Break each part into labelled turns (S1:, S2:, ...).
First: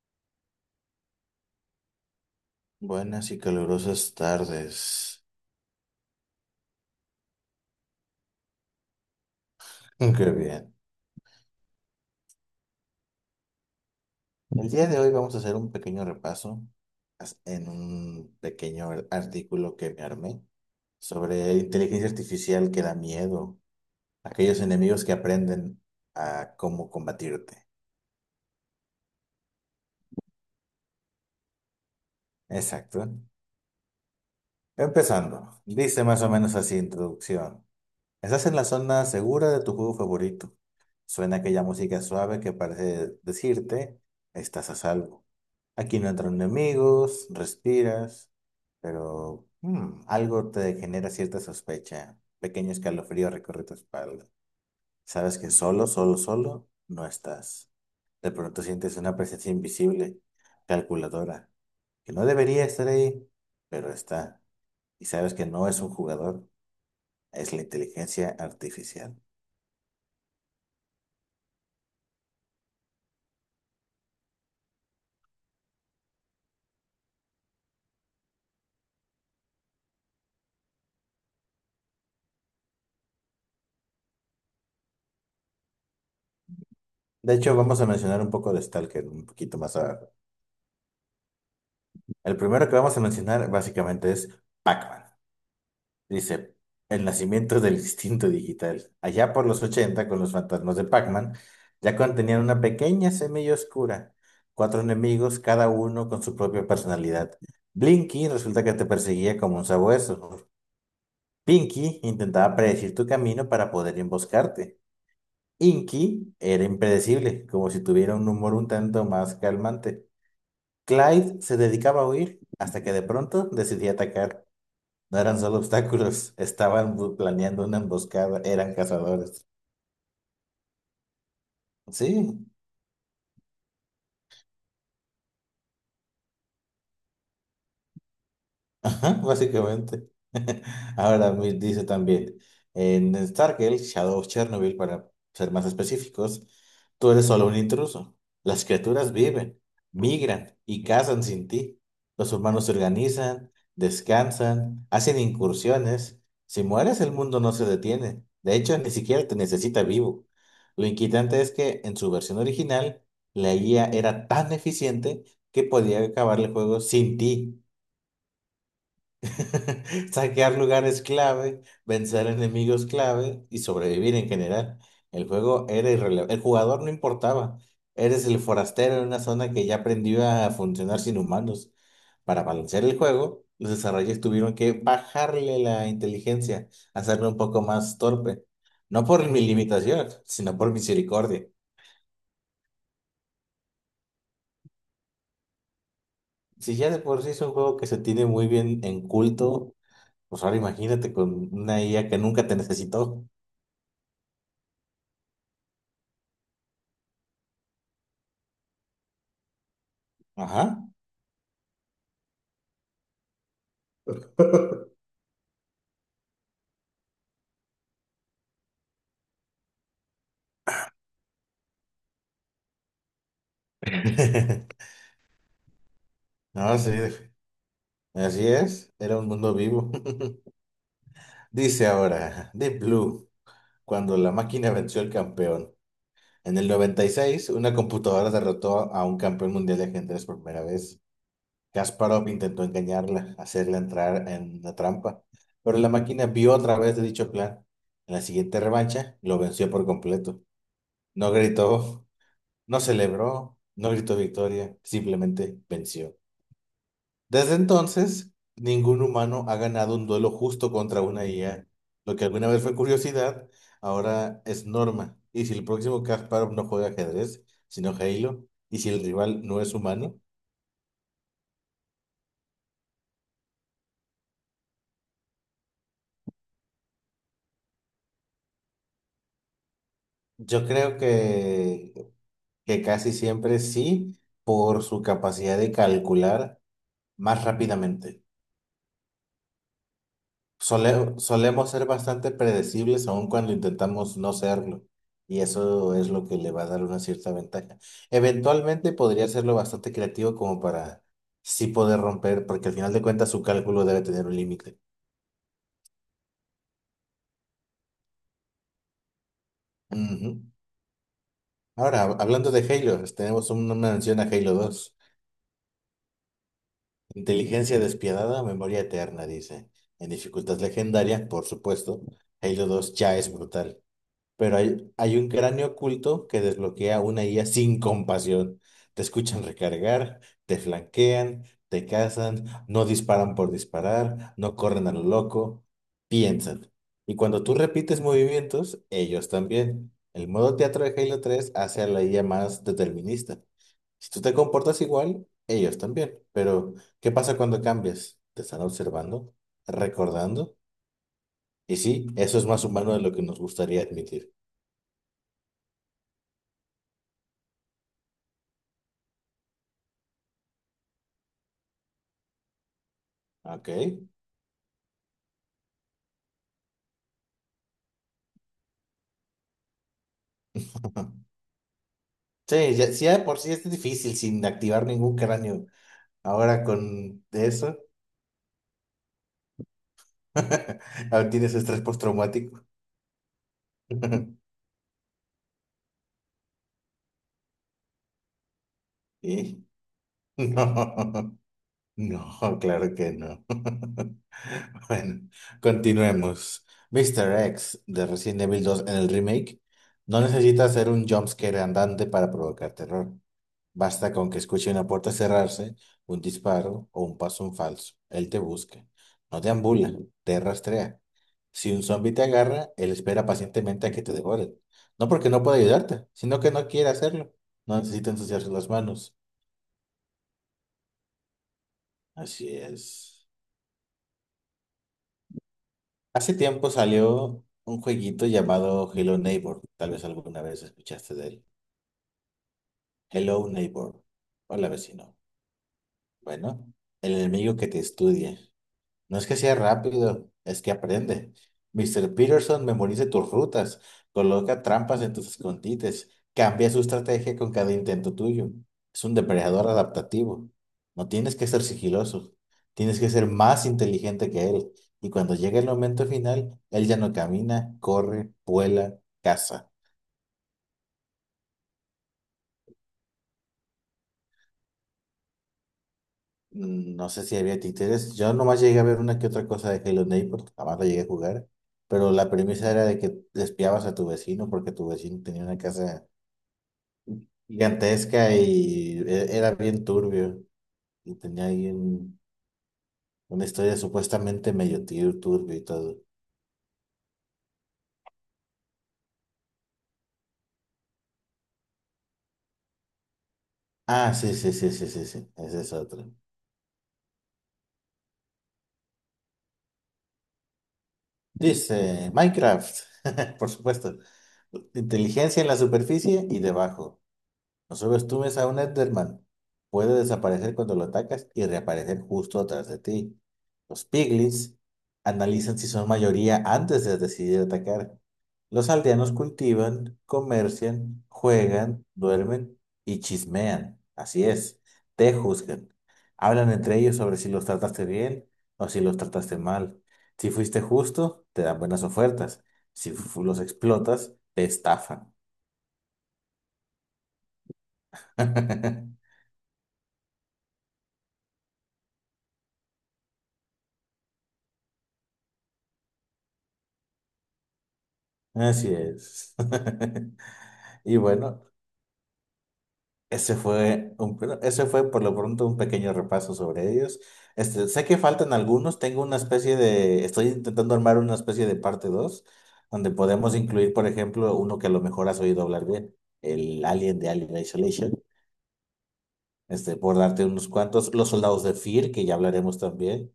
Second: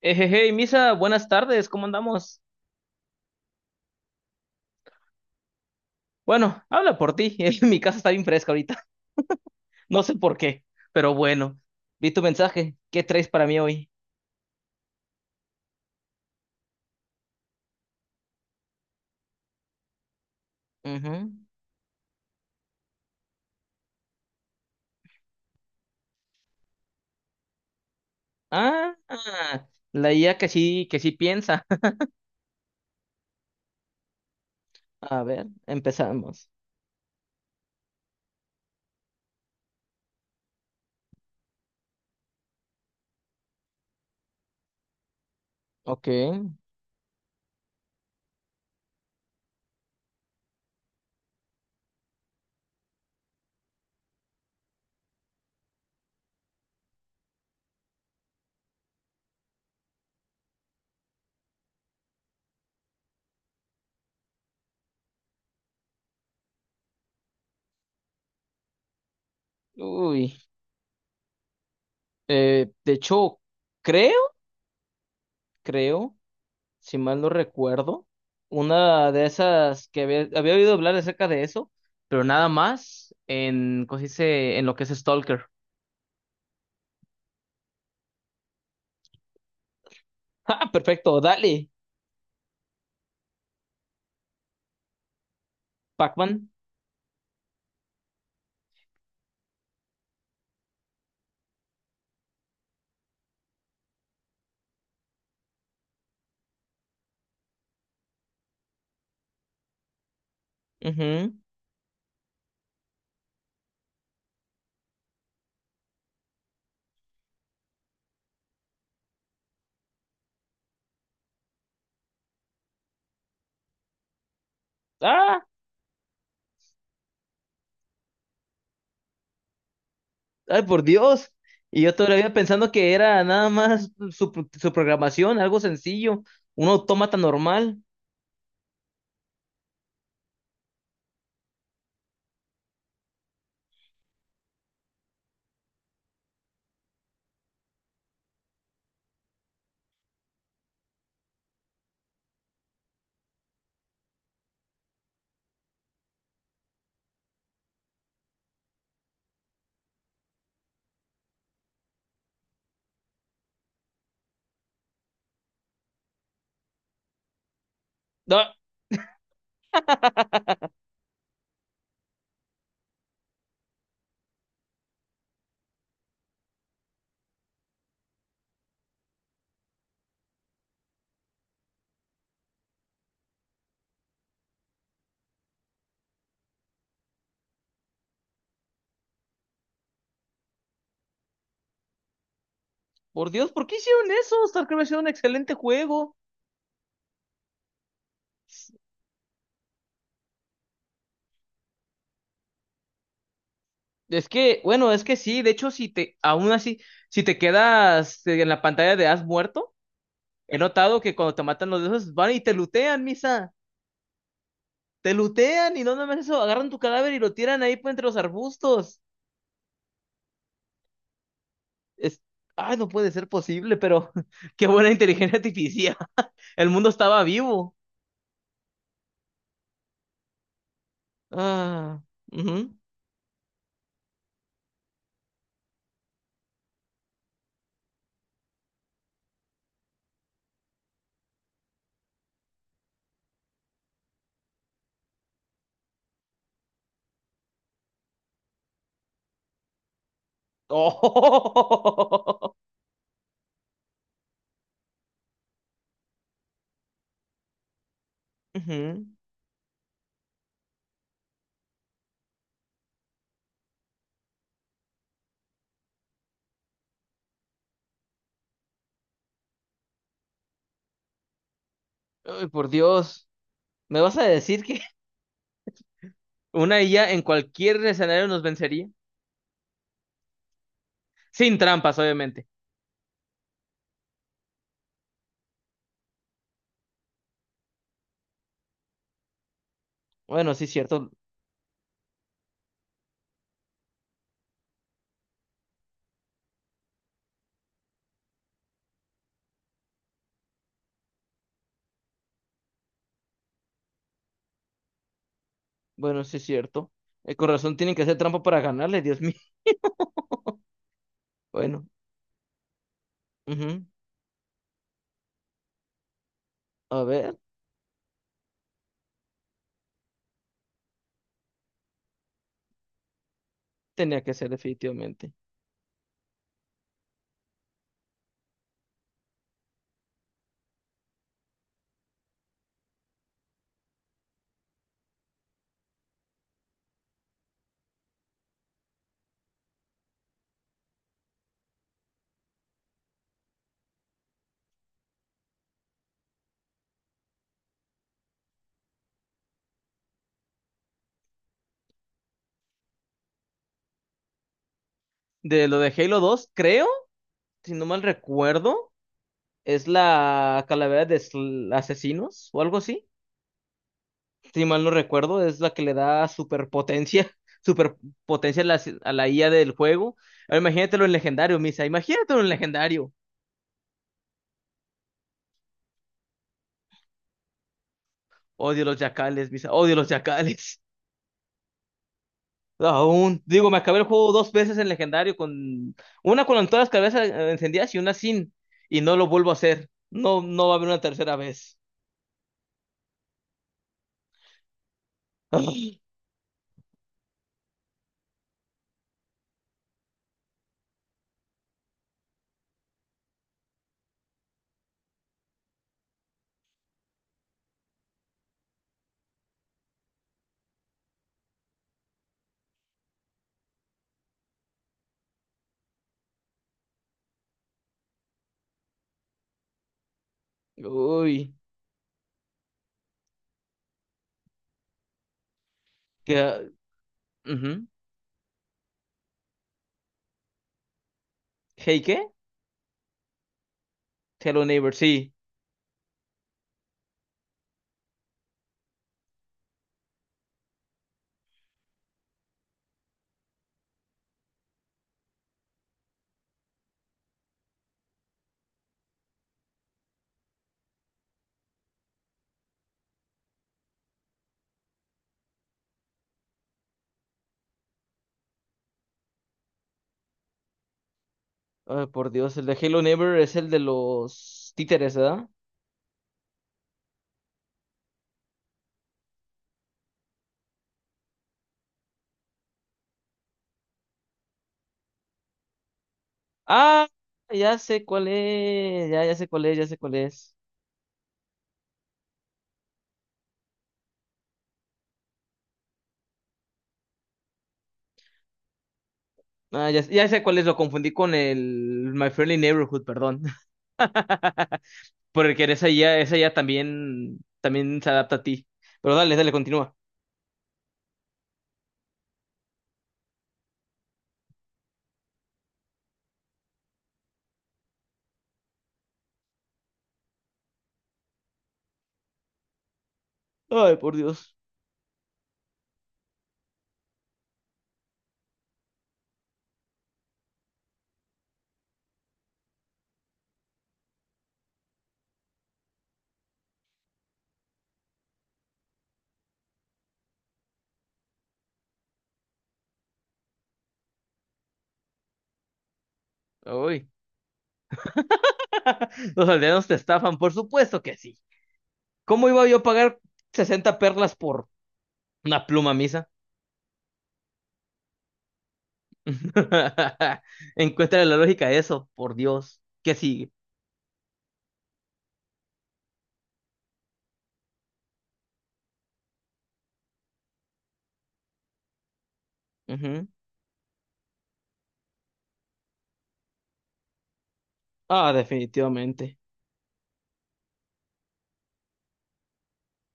S1: Hey, hey, Misa, buenas tardes, ¿cómo andamos?
S2: Buenas y calurosas tardes.
S1: Bueno, habla por ti, mi casa está bien fresca ahorita, no sé
S2: Qué
S1: por qué,
S2: bien.
S1: pero bueno, vi tu mensaje, ¿qué traes para mí hoy?
S2: El día de hoy vamos a hacer un pequeño repaso en un pequeño artículo que me armé
S1: Ujú.
S2: sobre inteligencia artificial que da miedo, aquellos enemigos que aprenden a cómo combatirte.
S1: Ah, la IA que sí piensa.
S2: Exacto.
S1: A ver,
S2: Empezando, dice más o
S1: empezamos.
S2: menos así introducción. Estás en la zona segura de tu juego favorito. Suena aquella música suave que parece decirte, estás a salvo. Aquí
S1: Ok,
S2: no entran enemigos, respiras, pero algo te genera cierta sospecha. Pequeño escalofrío recorre tu espalda. Sabes que solo no estás. De pronto sientes una presencia invisible, calculadora, que no debería estar ahí, pero está. Y sabes que no es un jugador, es la inteligencia artificial.
S1: uy, de hecho, creo, creo, si mal no recuerdo, una de esas que había oído hablar acerca de eso, pero nada más en, ¿cómo se dice?, en lo que es Stalker.
S2: De hecho, vamos a mencionar un poco de Stalker un poquito más abajo.
S1: Ah, perfecto, dale.
S2: El primero que vamos a mencionar básicamente es Pac-Man.
S1: Pac-Man.
S2: Dice, el nacimiento del instinto digital. Allá por los 80 con los fantasmas de Pac-Man, ya contenían una pequeña semilla oscura. Cuatro enemigos, cada uno con su propia personalidad. Blinky resulta que te perseguía como un sabueso.
S1: Ujú.
S2: Pinky intentaba predecir tu camino para poder emboscarte. Inky era impredecible, como si tuviera un humor un tanto más calmante. Clyde se dedicaba a huir hasta que de pronto decidía atacar. No eran
S1: Ah,
S2: solo obstáculos, estaban planeando una emboscada, eran cazadores.
S1: ay, por Dios. Y yo todavía
S2: Sí,
S1: pensando que era nada más su programación, algo sencillo, un autómata normal.
S2: ajá, básicamente. Ahora me dice también, en Stargate, Shadow of Chernobyl, para ser más específicos, tú eres solo un intruso. Las criaturas viven, migran y cazan sin ti. Los humanos se organizan, descansan, hacen incursiones. Si mueres, el mundo no se detiene. De hecho, ni siquiera te necesita vivo. Lo inquietante es que en su versión original, la IA era tan eficiente que podía acabar el juego sin ti.
S1: Ah,
S2: Saquear lugares clave, vencer enemigos clave y sobrevivir en general. El juego era irrelevante. El jugador no importaba. Eres el forastero en una zona que ya aprendió a funcionar sin humanos. Para balancear el juego, los desarrolladores tuvieron que bajarle la inteligencia, hacerlo un poco más torpe. No por mi limitación, sino por misericordia.
S1: por Dios, ¿por qué hicieron eso? StarCraft es un excelente juego.
S2: Si ya de por sí es un juego que se tiene muy bien en culto, pues ahora imagínate con una IA que nunca te necesitó.
S1: Es que, bueno, es que sí, de hecho, aún así, si te quedas en la pantalla de has muerto, he
S2: Ajá.
S1: notado que cuando te matan los de esos, van y te lutean, misa. Te lutean y no nada más eso, agarran tu cadáver y lo tiran ahí pues, entre los arbustos. Es, ay, no puede ser posible, pero qué buena inteligencia artificial. El
S2: No,
S1: mundo
S2: sí,
S1: estaba vivo.
S2: así es, era un mundo vivo. Dice
S1: Ah,
S2: ahora,
S1: ujú.
S2: Deep Blue, cuando la máquina venció al campeón. En el 96, una computadora derrotó a un campeón mundial de ajedrez por primera vez. Kasparov intentó engañarla, hacerla entrar en la trampa, pero la máquina vio otra vez de dicho plan. En la siguiente revancha, lo venció por completo. No gritó,
S1: Oh,
S2: no celebró, no gritó victoria, simplemente venció. Desde entonces, ningún
S1: ujú.
S2: humano ha ganado un duelo justo contra una IA. Lo que alguna vez fue curiosidad, ahora es norma. ¿Y si el próximo Kasparov no juega ajedrez, sino Halo? ¿Y si el rival no es humano?
S1: Ay, por Dios. ¿Me vas a decir que una IA en cualquier escenario nos vencería?
S2: Yo creo
S1: Sin trampas, obviamente.
S2: que casi siempre sí, por su capacidad de calcular más rápidamente.
S1: Bueno, sí es cierto.
S2: Solemos ser bastante predecibles aun cuando intentamos no serlo, y eso es lo que le va a dar una cierta ventaja. Eventualmente podría hacerlo bastante creativo como para sí poder romper, porque al final de cuentas su cálculo debe tener un límite.
S1: Bueno, sí es cierto. El corazón tiene que hacer trampa para ganarle, Dios mío.
S2: Ujú.
S1: Bueno,
S2: Ahora, hablando de Halo, tenemos una
S1: ujú.
S2: mención a Halo 2.
S1: A ver,
S2: Inteligencia despiadada, memoria eterna, dice. En dificultad legendaria, por supuesto, Halo 2 ya es brutal.
S1: tenía que ser
S2: Pero hay un
S1: definitivamente.
S2: cráneo oculto que desbloquea una IA sin compasión. Te escuchan recargar, te flanquean, te cazan, no disparan por disparar, no corren a lo loco, piensan. Y cuando tú repites movimientos, ellos también. El modo teatro de Halo 3 hace a la IA más determinista. Si tú te comportas igual, ellos también. Pero, ¿qué pasa cuando cambias? ¿Te están observando? ¿Recordando? Y sí, eso es más humano de lo que nos gustaría admitir.
S1: De lo de Halo 2 creo, si no mal recuerdo. Es la calavera de asesinos o algo así.
S2: ¿Ok?
S1: Si mal no recuerdo, es la que le da superpotencia, superpotencia a la, si-, a la IA del juego. Ahora imagínatelo en legendario, Misa. Imagínatelo en
S2: Sí, ya, sí,
S1: legendario.
S2: ya de por sí es difícil sin activar ningún cráneo. Ahora con eso,
S1: Odio los yacales, Misa. Odio los yacales.
S2: ahora tienes estrés postraumático.
S1: Aún. Digo, me acabé el juego 2 veces en legendario con una con todas las cabezas encendidas y una sin. Y no lo vuelvo a
S2: Y
S1: hacer. No,
S2: no,
S1: no va a haber una tercera vez.
S2: no, claro que no. Bueno, continuemos. Mr. X de Resident Evil 2 en el remake no necesita hacer un jumpscare andante para provocar terror. Basta con que escuche una puerta cerrarse, un disparo o un paso en falso. Él te busca. No te ambula, te rastrea. Si un zombi te agarra, él espera pacientemente a que te devore. No porque no pueda ayudarte, sino que no quiere hacerlo. No necesita ensuciarse las manos.
S1: Uy.
S2: Así es. Hace
S1: Que, ah,
S2: tiempo salió un
S1: ujú.
S2: jueguito llamado Hello Neighbor. Tal vez alguna vez escuchaste de él.
S1: Hey, ¿qué?
S2: Hello Neighbor.
S1: Hello
S2: Hola
S1: Neighbor,
S2: vecino.
S1: sí.
S2: Bueno, el enemigo que te estudia. No es que sea rápido, es que aprende. Mr. Peterson memoriza tus rutas, coloca trampas en tus escondites, cambia su estrategia con cada intento tuyo. Es un depredador adaptativo. No tienes que ser sigiloso, tienes que ser más inteligente que él. Y cuando llega el momento final, él ya no camina, corre, vuela, caza.
S1: Ay, por Dios, el de Halo Never es el de los títeres, ¿verdad?
S2: No sé si había títeres. Yo nomás llegué a ver una que otra cosa de Halo Infinite porque jamás la llegué a jugar. Pero la premisa era de que espiabas a tu vecino porque tu vecino tenía una casa
S1: Ah, ya sé cuál
S2: gigantesca y
S1: es, ya sé
S2: era
S1: cuál es,
S2: bien
S1: ya sé cuál
S2: turbio.
S1: es.
S2: Y tenía ahí una historia supuestamente medio turbio y todo.
S1: Ah, ya, ya sé cuál es, lo confundí con el My Friendly Neighborhood, perdón.
S2: Ah, sí, sí, sí, sí, sí, sí. Ese
S1: Porque
S2: es otro.
S1: esa ya también, también se adapta a ti. Pero dale, dale, continúa.
S2: Dice Minecraft, por supuesto. Inteligencia en la superficie y debajo. Solo estuves a un Enderman. Puede desaparecer cuando lo atacas y reaparecer justo atrás de ti. Los
S1: Ay, por Dios.
S2: Piglins analizan si son mayoría antes de decidir atacar. Los aldeanos cultivan, comercian, juegan, duermen y chismean. Así es, te juzgan. Hablan entre ellos sobre si los trataste bien o si los trataste mal. Si fuiste justo, te dan buenas ofertas. Si fu- Los explotas, te estafan.
S1: Uy. Los aldeanos te estafan, por supuesto que sí. ¿Cómo iba yo a pagar 60 perlas por una pluma misa?
S2: Así es. Y
S1: Encuentra la
S2: bueno,
S1: lógica de eso, por Dios. ¿Qué
S2: ese
S1: sigue?
S2: fue un, pero ese fue por lo pronto un pequeño repaso sobre ellos. Este, sé que faltan algunos, tengo una especie de, estoy intentando armar una especie de parte 2 donde
S1: Ujú.
S2: podemos incluir, por ejemplo, uno que a lo mejor has oído hablar bien, el Alien de Alien Isolation,
S1: Ah, definitivamente.
S2: este, por darte unos cuantos, los soldados de Fear, que ya hablaremos también.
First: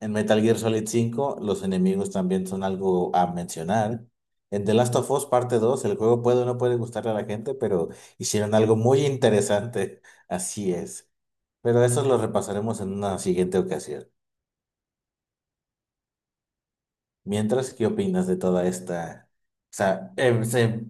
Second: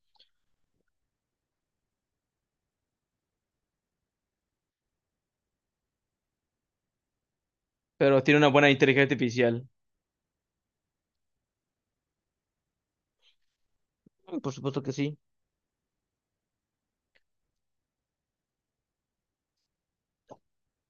S2: En Metal Gear Solid 5, los enemigos también son algo a mencionar. En The Last of Us Parte 2, el juego puede o no puede gustarle a la gente, pero
S1: Pero tiene una
S2: hicieron
S1: buena
S2: algo
S1: inteligencia
S2: muy
S1: artificial.
S2: interesante. Así es. Pero eso lo repasaremos en una siguiente ocasión.
S1: Mm, por supuesto que sí.
S2: Mientras, ¿qué opinas de toda esta? O sea,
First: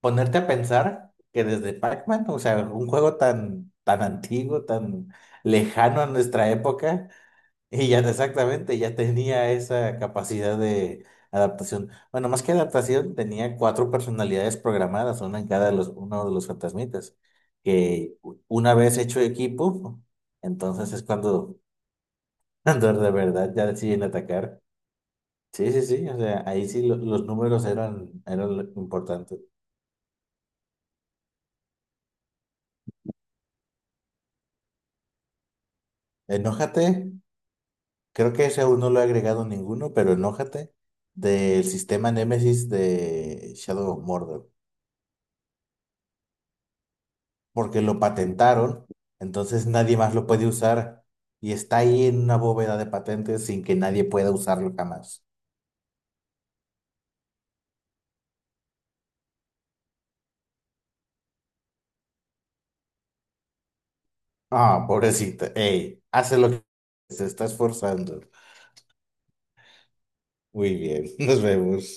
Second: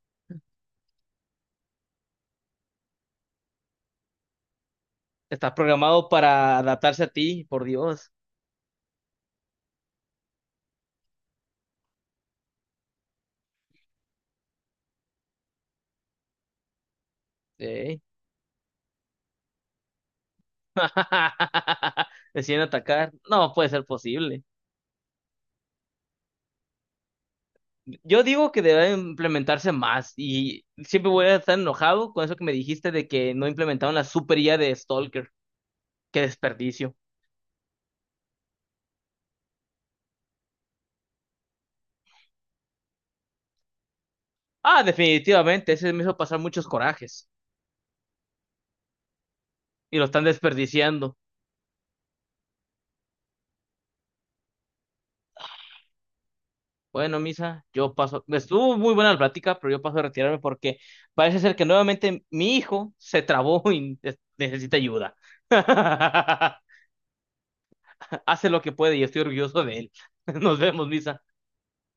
S2: ponerte a pensar que desde Pac-Man, o sea, un juego tan, tan antiguo, tan
S1: Está
S2: lejano a
S1: programado
S2: nuestra
S1: para adaptarse a
S2: época.
S1: ti, por
S2: Y ya
S1: Dios.
S2: exactamente, ya tenía esa capacidad de adaptación. Bueno, más que adaptación, tenía cuatro personalidades programadas, una en cada de los, uno de los fantasmitas,
S1: Sí.
S2: que una vez hecho equipo, entonces es cuando,
S1: Deciden
S2: cuando de
S1: atacar. No
S2: verdad ya
S1: puede ser
S2: deciden
S1: posible.
S2: atacar. Sí, sí, sí, o sea, ahí sí los números eran,
S1: Yo digo
S2: eran
S1: que
S2: lo
S1: debe
S2: importantes.
S1: implementarse más y siempre voy a estar enojado con eso que me dijiste de que no implementaron la super IA de Stalker. Qué
S2: Enójate,
S1: desperdicio.
S2: creo que ese aún no lo he agregado ninguno, pero enójate del sistema Némesis de Shadow of Mordor.
S1: Ah, definitivamente, ese me hizo pasar muchos corajes
S2: Porque lo patentaron, entonces nadie
S1: y lo
S2: más
S1: están
S2: lo puede usar
S1: desperdiciando.
S2: y está ahí en una bóveda de patentes sin que nadie pueda usarlo jamás.
S1: Bueno, Misa, yo paso, estuvo muy buena la plática, pero yo paso a retirarme porque parece ser que nuevamente mi hijo se trabó y necesita
S2: Ah,
S1: ayuda.
S2: pobrecita, ey, hace lo que se está esforzando.
S1: Hace lo que puede y estoy orgulloso de él. Nos
S2: Muy
S1: vemos,
S2: bien,
S1: Misa.
S2: nos vemos.